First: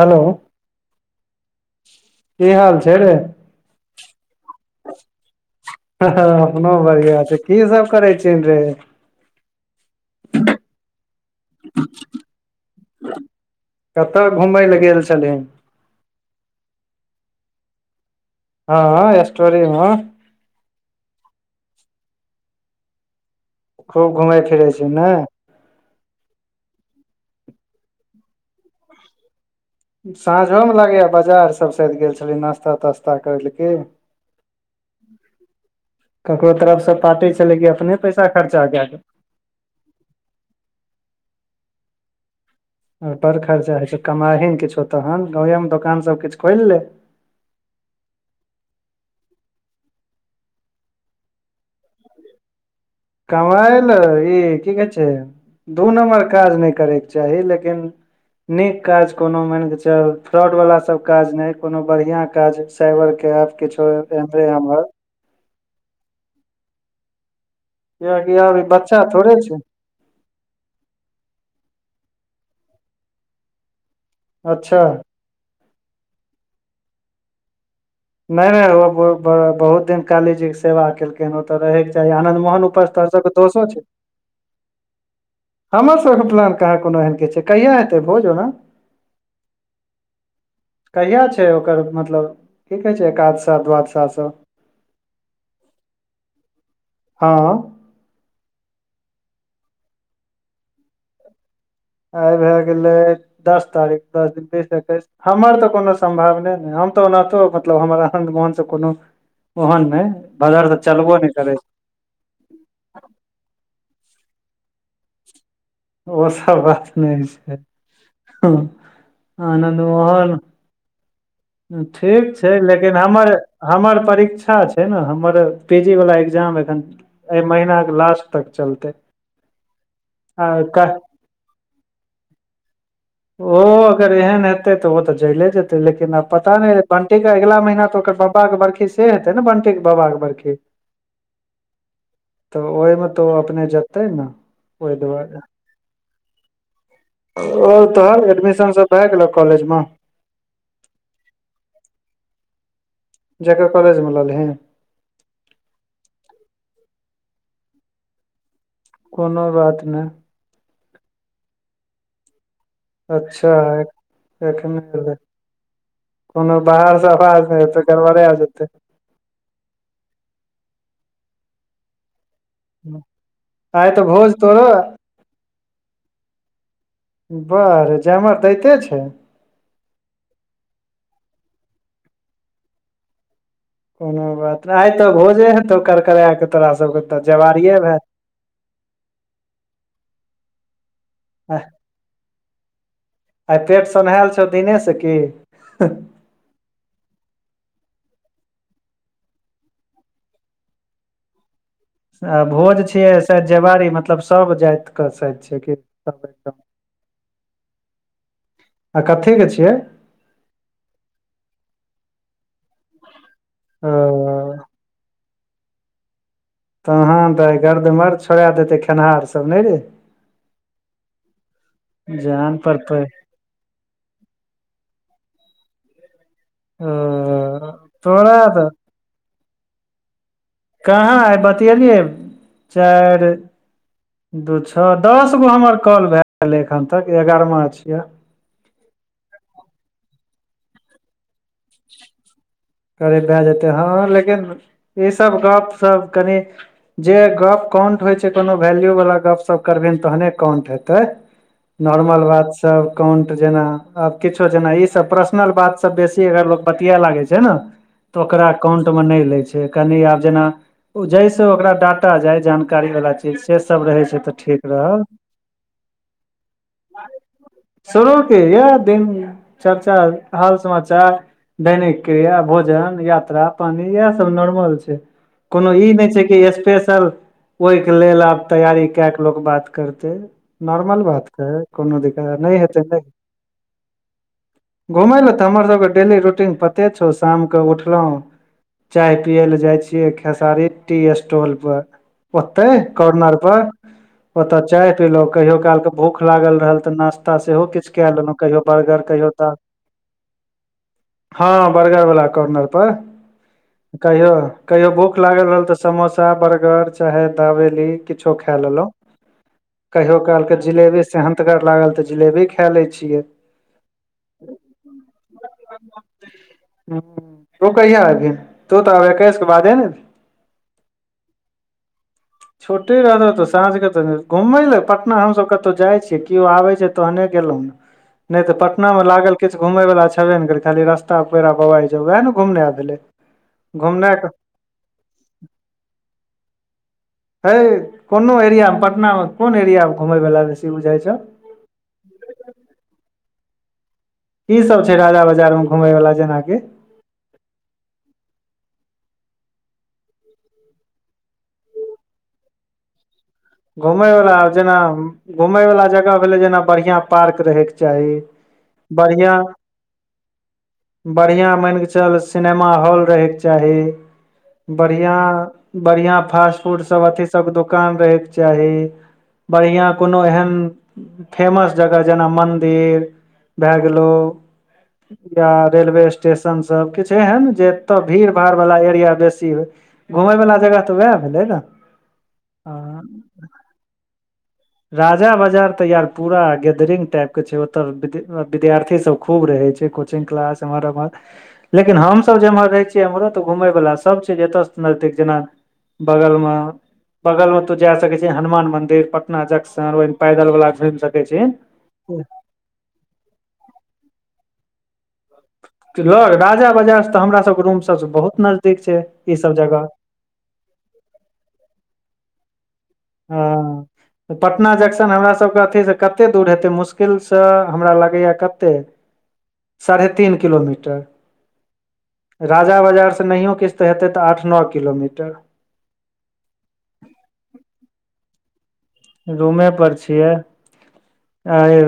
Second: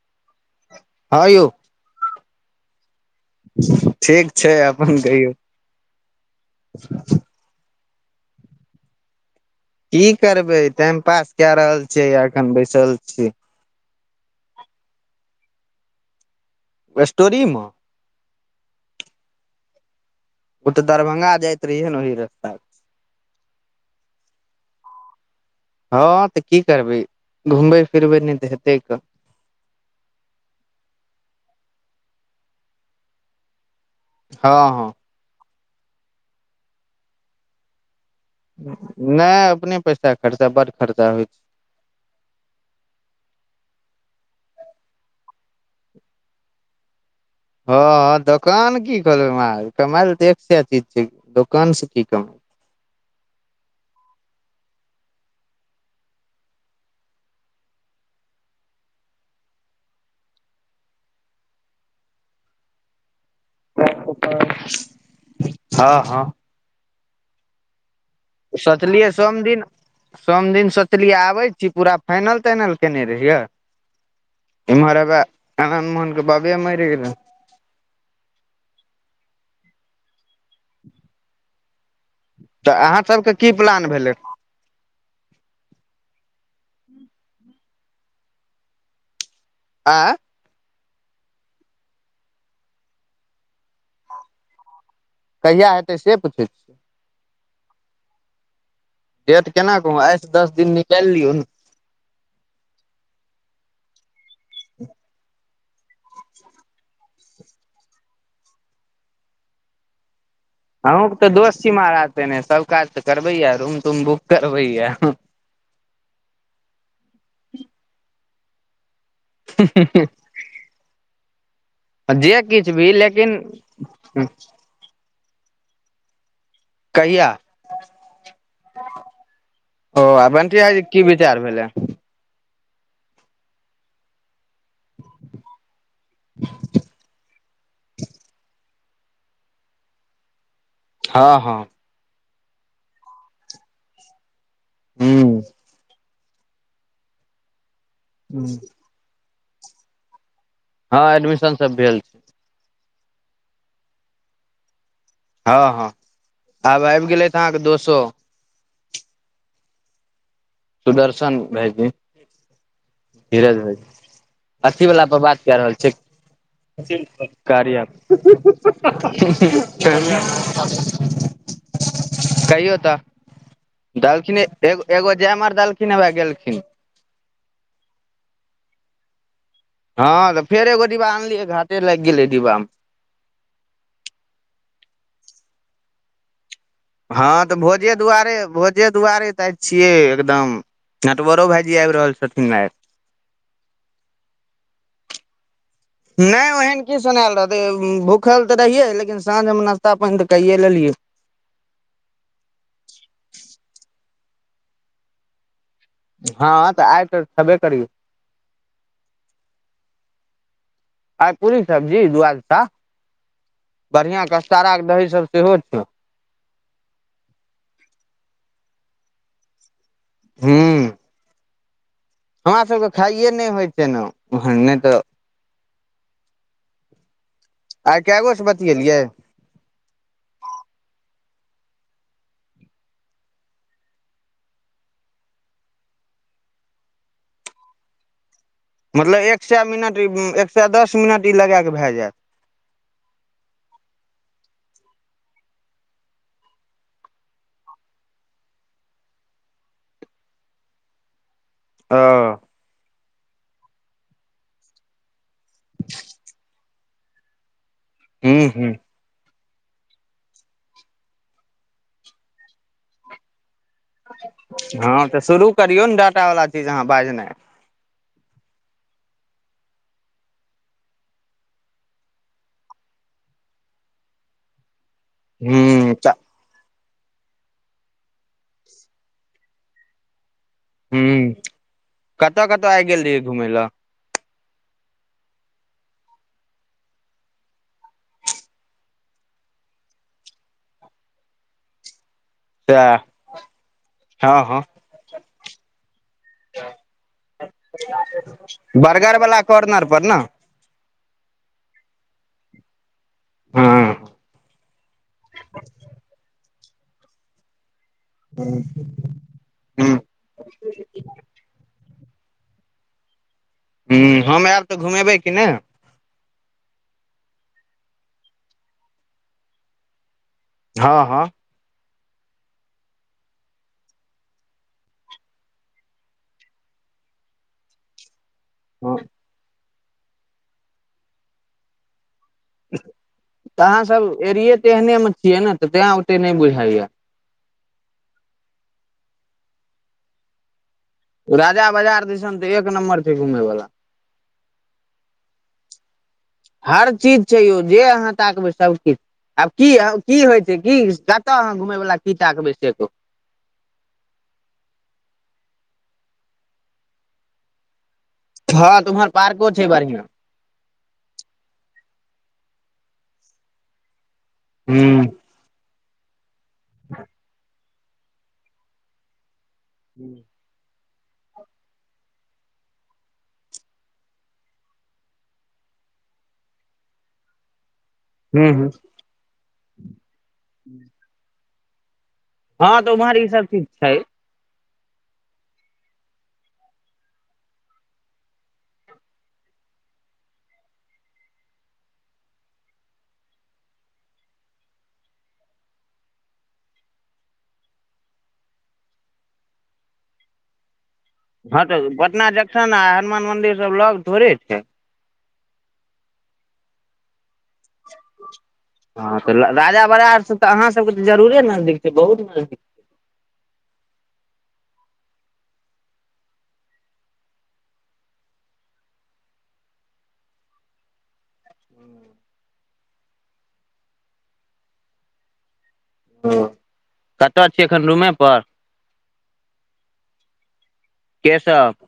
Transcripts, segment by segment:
Hello हँ यौ कि हाल छै रे ठीक छै अपन कहियौ ह ह अपनो बढ़िआँ छै की सब करै छी रे। की करबै टाइम पास कए रहल छियै एखन बैसल छी। कतऽ घुमय ल गेल छलीहीन एटोरी मे हँ एसटो री मे ओ तऽ दरभंगा जाय रहिएै न ओहि रस्ता खूब घुमै फिरै छी नै। हँ तऽ की करबै घुमबै फिरबै नै तऽ हेतै क साँझोम लागैया बाजार सब साएद गेल छली नास्ता तास्ता करै लए की हँ हँ ककरो तरफ स पाटी छेलै की अपने पैसा। खर्चा कए नायऽ अपने पैसा खर्चा बड खर्चा होइ छै। आ बड़ खर्चा होइ छै कमाहीन किछौ तहन गाँवेमे दोकान सब किछु खोलि ले। हँ हँ दोकान की खोलबै कमायल तऽ एकसा चीज छै दोकान से की कमाय कमइ ल ई की कहै छै दू नम्बर काज नै करयके चाही लेकिन नीक काज कोनो मानिक चल फ्रॉड वाला सब काज नै कोनो बढ़िया काज साइबर के एफ हँ हँ कियाकि आब ई बच्चा सोचलियै थोड़े सोम छै दिन। सोम दिन सोचलियै आबै छी पूरा फाइनल-ताइनल केने रहियैय। अच्छा इमहर एबा आनन्द- मोहन के बाबे मरि गेलय। नैऽ नैऽ ओ बहुत दिन काली जी के सेवा केलकै। किन ओतऽ रहेके चाही आनन्द मोहन तऽ उपर अहाँ से सभ सबके के की दोषो छै। प्लान भेलै हमर सभ के प्लान कहा कोनो एहन के छै। कहिा हेतै भोज ओना आइ कहिया छै। ओकर मतलब की कहै छै। एकादशा दुआदशी सभ कहिया हेतै से पूछै छियै हाँ डेट केना कहू आइ सँ दस दिन निकालि लियौ ने आ भए गेलै दस तारीख दस दिन बीस त एकैस हमर तऽ कोनो सम्भवने ने हम तऽ ओनाहितो मतलब हमर आनन्द मोहन से कोनो ओहन नहि बजार तऽ चलबो नै करै छि ने सभ काज तऽ करबैय रूम तूम बुम करबैया ओ सभ बात नहि छै आनन्द मोहन। ठीक जे छै। किछु भी लेकिन हमर हमर परीक्षा छै। सेना हमर पीजी वाला एग्जाम अइ एखन कहिया एहि महीन के लास्ट तक चलतै आ क तैयार भेलै। ओ अगर एहन। हइ तऽ ओ तऽ जले जेतै लेकिन आब पता नहि बंटी के अगिलामहिना तऽ ओकर पप्पा के बर्खी छैइ से हेतै ने बनटे बाबाऽ बड़खी हँ हँ तऽ ओहिमे तऽ ओ अपने जेतै ने ओहि हूँ दुआरे। आओर तो एडमिशन सभ भए गेल कॉलेज में हँ एडमिशन सभ भेल जकर कॉलेज में ललेहिन हँ हँ आब आबि गेलैथ अहाँके दोस्तों कोनो बात नइ सुदर्शन भाई जी [inaudible] अच्छा अइ एखने अथी वला एला पर बात कए रहल छियै कोनो बाहर सँ आवाजतै गड़बड़े आऽ जेतै [unintelligible] कहि ताऽ आइ तऽ भोज दालखिने तोरो एग एगो जय मार देलखिन ह वए गेलखिन बड़ जेमर दैते छै। हँ त फेर एगो डिब्बा अनलिइ घाटे लागि गेलै डिब्बा में कोनो बात नइ आइ तऽ भोजे हेतौ करकरा कऽ तोरा सबके हँ तऽ जवारिये भोजे भए दुआरे भोजे दुआरे तऽ इ छियै एकदम नटवरो भाई जी आबि रहल छथिन। आइ आइ पेट सन्हायल छौ दिने सऽ की नहि ओहन की सुनायल रहते भूखल तऽ रहिये लेकिन साँझ में नाास्ता पानि तऽ कैये लेलियै आ भोज छियै साद जवड़ी मतलब सभ जातिके साद छै। कि एकदम हँ तऽ आइ त छबे करौ आ तऽ कथी के छैय आइ पूड़ी सब्जी दुआदसा ओ बढ़िआँ कसटारा के दही सभ सेहो छै। तहन तऽ गर्दमर्द छोड़ा देतै खेनिहार सब नइ रै हुँ जान हमरा पर सबके पै खाइे नहि होइ छै ने ओहन नहि तऽ आ [inaudible] आइ कए गो सँ बतियेलियै कहाँ आइ बतएलियै चार दू छओ दस गो हमर कॉल भए गेलै एखन तक ए ग्यारहमा छियै मतलब एक सए मिनट ई एक सए दस मिनट ई लगा क भए जात करे भए जेतै हँ लेकिन ईसभ गप सभ कनि जे गप काउंट होइ छै कोनो वैल्यू वालला गप सप करबही तहने काउंट हेतै नॉर्मल ओ बात सब काउंट जेना आ किछो जेना ई सब प्रश्न ओरिजिनल बात सब लागे छै ने तऽ हूँ ओकरा हूँ ने लै छै कनि आब जेना जैस ओकरा डाटा जाय जानकारी वाल से सब रहै छै तऽ ठीक रहल हँ तऽ शुरू करियौ ने डाटावला चीज अहाँ बाजनाइ शुरू के यह दिन चर्चा हाल समाचार दैनिक। क्रिया भोजन यात्रा पानी इह सब नॉर्मल छै कोनो ई हूँ नहि तऽ छै कि स्पेस चल ओहिके लेल आब तैयारी काय कऽ लोक बात करते नॉर्मल हूँ बातके कोनो दिक्क कतऽ नहि कतऽ हेतै आइ गेल नहि रहियै घुमय लए घुमय लए तऽ हमर सभके डेली रूटीन पते छौ शामके उठलहु। चाय पिये ले जाइ छियै खेसारी टी स्टॉलपर ओतेय सएह कॉर्नर पर हँ ओताय हँ चाय पीलो कहियो काल के भूख लागल रहल ते नाश्ता सेहो किछ कय लेलो कहियो बर्गर कहियो तऽ [unintelligible] ार पर ने हँ बर्गर वला कॉर्नर पर हँ कहियो कहियो भूख लागल रहल तऽ समोसा बर्गर चाहे दावेली। किछो खाय लेलहुँ हूँ कहियो कहलके जिलेबी सेहन्तगर लागल तऽ जिलेबी खाय ले छियै हूँ हम आयब तऽ घुमेबै कि नहि तू कहिया आगे तो तऽ अबश के बादे ने हँ छुट्टी रहतौ तऽ साँझके तऽ घुमै लए पटना हमसब कतहुँ जाइ छियै केओ आबै छै तहने गेलहुँ नहि तऽ पटना हँ मे लागल किछु घुमै वला छेबे ने करै खाली [unintelligible] रास्ता [unintelligible] तर आबाइ जगहै ने घुमने अहाँ सब एरिये तऽ एहने मे छियै ने तऽ तैं ओते नहि बुझाइ या हे कोनो एरिया मे पटना मे कोन एरिया मे घूमय वला बेसी बुझाइ छै राजा बाजार दिसन तऽ एक नम्बर छै घुमै बला कि सब छै राजा बाजार में घूमेय वाला जेनाकि। हर चीज छै यौ जे अहाँ ताकबै सभकिछु आब की की होइ छै की कतऽ अहाँ घुमय वला की ताकबै से कहूँ घुमय वला जेना घुमय वला जगह भेलै जेना बढिया पार्क रहेके चाही, हँ उम्हर पार्को छै बढ़ियां बढ़िया मान कऽ चल सिनेमा हॉल रहैके चाही ह बढ़िआँ बढ़िआँ फास्ट फूडसभ अथि सभ दोकान रहै के चाही बढ़िआँ कोनो एहन फेमस जगह जेना मन्दिर भए गेलौ या रेलवे स्टेशन सब किछ एहन जे। तऽ भीड़ भाड़ ह वाला एरिया बेसी घूमय वला जगह तऽ उएह भेलै ने। हाँ तऽ हँ, उम्हर ई सब चीज छै राजा बाजार त यार पूरा गेदरिंग टाइप के छैय ओत विद्यार्थी सब खूब रहे छैय। कोचिंग क्लास इहर ऐमहर लेकिन हमसभ जेम्हर रहै छियै एमहरो तऽ घुमयवला सब छैय एतय नजदीक जेना। बगल म बगल में ओतौ जाय सकै छैय हनुमान मंदिर। ना जंक्शन पैदल वला‌ छै हाँ तऽ पटना जंक्शन आ हनुमान मंदिर सब लौग थोड़े छै लग राजा बाजार तऽ हमरा सबके रूम सबसे बहुत नजदीक छैय हँ इ तऽ सब राजा जगह। बरार से तऽ अहाँ सबके तऽ जरुरे नजदीक छै बहुत नजदीक। हाँ। पटना जंक्शन हमरा सबके अथी से कते दूर हेतै मुश्किल से हमरा लगैया कते। सारहे तीन किलोमीटर। राजा बजार से नहियो किछ तऽ हेतै तऽ आठ नओ किलोमीटर। हॅं कतऽ छियै एखन रूमे पर। रूमे पर छियै के सब आय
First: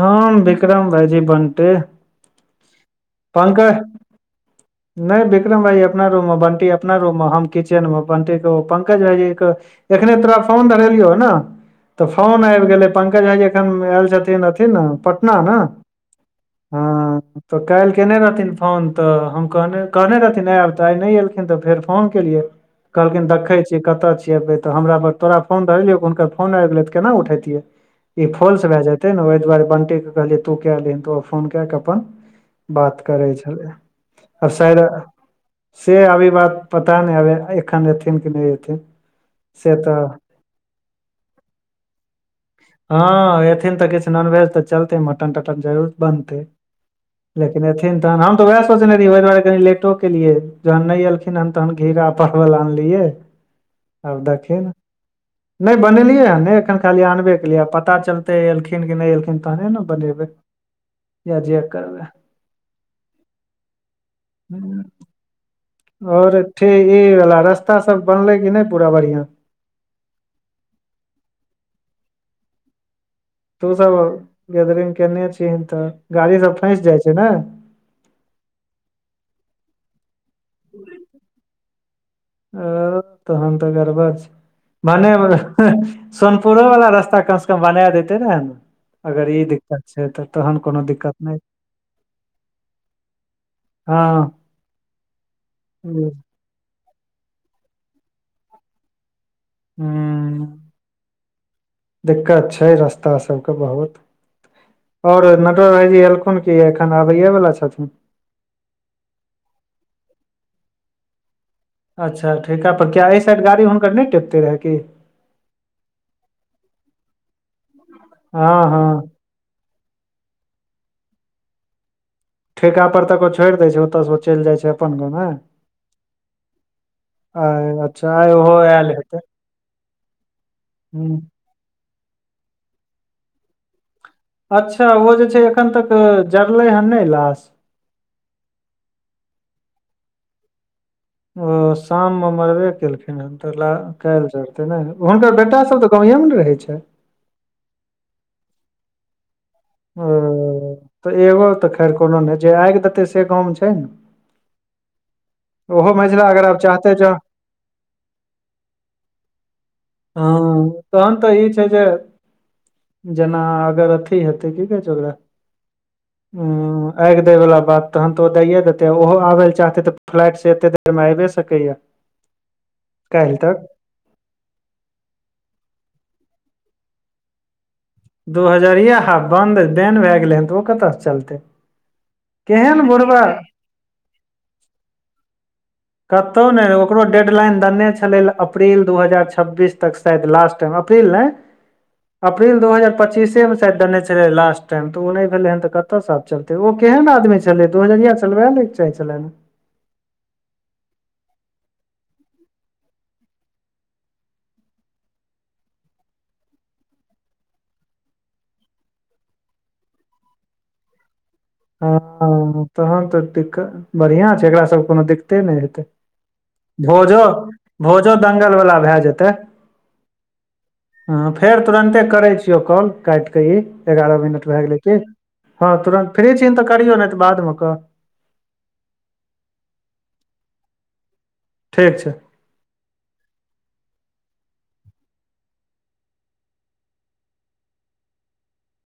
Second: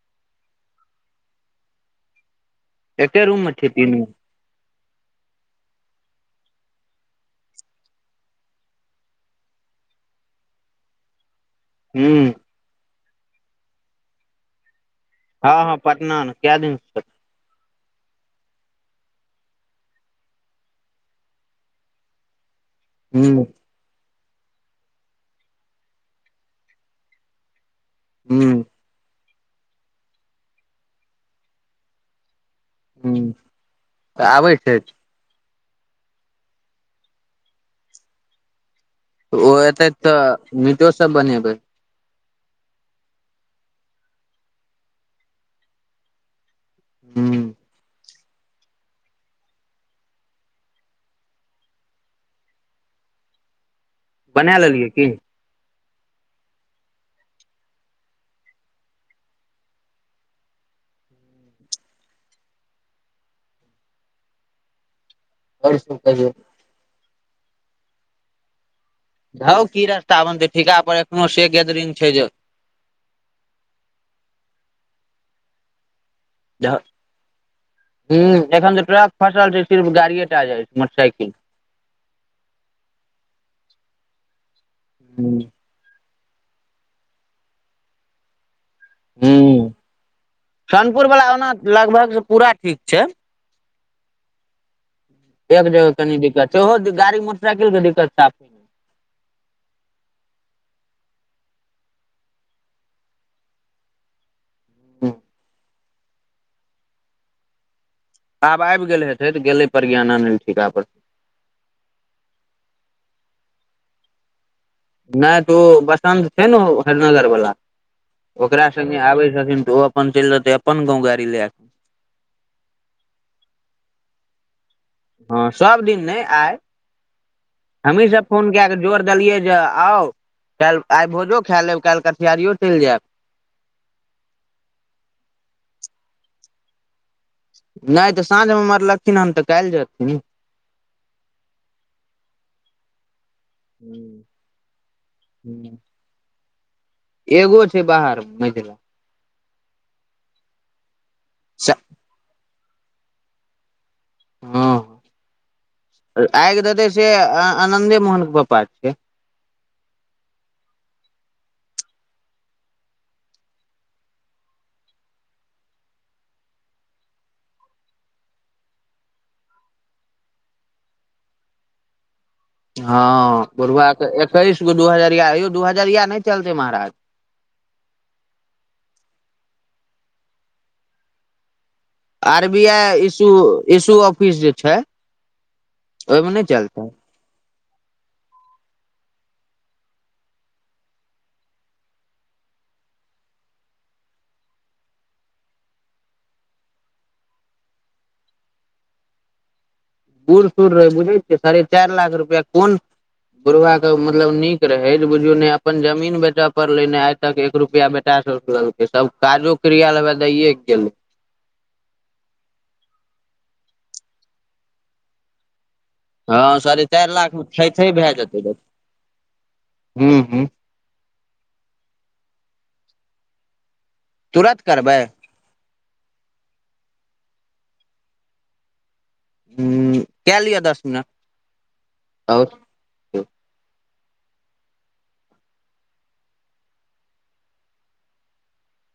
हम बिक्रम भाइजी बंटी एके रूम मे छी पंकज। तीनू [inaudible] नै बिक्रम भाई अपना रूम मे बंटी अपना रूम मे हम किचेन मे बंटीे के ओ पंकज भाईजी के। एखने तोरा फोन धरलियौ। हन त हूँ फोन एइगेले पंकज भाई जी ऐखन‌ एल जतिन अथी न टन न हँ हँ पटना मे कै दिन से हाँ। तऽ कैल केने रहथिन फोन तऽ हम कहने रहथिन आयब तऽ आइ नै एयलखिन तऽ फेर फोन केलियै कहलखिन ह देखै छियै कतऽ छियै एबै तऽ हमरा पर तोरा फोन धरेलियौ हुनकर फोन आबि गेले तऽ केना उठैबतीयै ई ह फॉल्स भए जैत ते ने ओहि दुआरे बंटी कहलियै तू कए लही त ओ फोन कए कऽ अपन बात करै ह छलै तऽ आबै आब छै शैर से अभी इ बात पता नै आबे एखन एथिन कि नै ऐथिन ओ एतैत तऽ मीटो सब बनेबै हाँ ऐथिन तऽ किछ नॉनवेज तऽ चलतै मटन तटन जरूर बनतै ह लेकिन एथिन तहन हम तऽ वएह सोचने रहियै ओहि दुआरे कनी लेटो केलिए जहन नै एलखिन हन तहन घिरा परवल आनलियै आब देखिन की की नै बनेलियै हन ने एखन खाली अनबे केलियै पता चलते एलखिन कि नै एलखिन तहने ने बनेबै या जे करबै आओर सब कहियौ और ठिही वाल रस्ता सब बनले की नै पूरा बढ़िया। हौ की रास्ता बनते ठीका पर एखनो से गेदरिंग छै जे। तू सब गेदरिंग केनै छिहीन तऽ गाड़ी सब फैंस जाइ छै न। इ ह एखन तऽ ट्रक फसल छैय सिर्फ गाड़िये टा जाइ छै मटरसाईकिल। ओ तहन तऽ गड़बड़ छै बनेबै। एह सोनपुरो वाला रास्ता कम से कम बना देते ने अगर ह इ दिक्कत छैय तऽ तहन कोनो सोनपुर दिक्कत वाला नय ओना लगभग से पूरा ठीक छै हाँ एक जगह कनी दिक्कत छैय ओहो गाड़ी मोटरसाईकिल के साफे दिक्कत हूं दिक्कत छैय रस्ता सबके बहुत और नटवर भाईजी एलखुन कि एखन आबैयए वला छथून आब आइब गेल हेतै तऽ गेले प्रज्ञान आनैलेल ठीका परसे अच्छा ठीका पर किया ऐ साइड गाड़ी हुनकर नय टिपते रहै कि नय तऽ ओ बसन्त छैय ने हेरनगर वला हँ ओकरा संगे हँ आबै छथिन तऽ ओ वसंत चेल जतय अपन गांव गाड़ी लैके ठीका पर तक ओ छोइड़ दै छै ओतऽसँ ओ चइल जाइ छै अपन गाँव ने हँ सभ दिन नय आइ आ हमहीँ अच्छा सब आइ फोन ओहो कए कऽ आयल जोर हेतै देलियै जे आउ काल्ह आइ हूँ भोजो खा लेब काल्ह कठिहारियो चइल जायब अच्छा ओ जे छै एखन तक जरले हन नय लाश नय तऽ साँझमे मरलखिन हन तऽ काल्ह जर्थिन न ओ शाममे मरबे केलखिन हन तऽ काल्ह जरते ने हुनकर बेटा सभ तऽ गाँवेमे न रहै छै एगो छै बाहर में मंझिला ओ तऽ एगो तऽ स- खैर कोनो नय जे आइग देतै से गाँवमे छै न हँ अगर आइग आब देतै चाहते से ज आनन्दे मोहनके पप्पा छिए हँ तहन तऽ ई छै जे जेना अगर अथी हेतै त कि कहै छै ओकरा उ आइग देय वाला बात तहन तो ओ दाइए देते ओहो आबे ले चाहते ते फ्लाइट से एते एहिमे आबे सकैया काल्हि हँ तक बुढ़बा के एकैस गो दू हजरिया यौ दू हजरिया नय चलतै महाराज दू हजरिया आब बन्द बैन भए गेलै हन तऽ ओ कतयसँ चलतै आर बी केहन आई इशू बुढ़बा इशू ऑफिस जे छै ओहिमे कतौ नहि ने चलतै ओकरो डेट डेडलाइन दनै छलै अप्रिल दू हजार छब्बीस तक सायद लास्ट टाइम अप्रील नय अप्रील दू हजार पच्चीसे में शायद देने छलै लास्ट टाइम तऽ ओ नय भेलै हन तऽ कतयसँ आब चलतै ओ केहन आदमी छलै दू हजरिया चलबै लय के चाहि छलै न बूढ़ सुढ़ रहै बुझै छियै साढ़े चार लाख रुपैआ कोन बुढ़वा के मतलब नीक रहे जे बुझु ने अपन जमीन बेचय पड़ले ने आ तक एक रुपआ बेटा स लेलकै सब काजो क्रिया लेल दैए के गेले हँ तहन तऽ दिक्कत बढ़िआँ छै एकरा सभके कोनो दिक्कते नय हेतै हँ साढ़े चारि भोजो लाख मे छै छै भए भोजो जेतै दंगलवला भए जेतै हूँ हूँ हँ फेर तुरन्ते करै छियौ कॉल काइट कऽ ई एगारह मिनट तुरत भए गेलै कि करबै हँ तुरन्त फ्री छी तऽ करियौ ने तऽ बादमे कहऽ हं कै लिअ दस मिनट ठीक छै ओर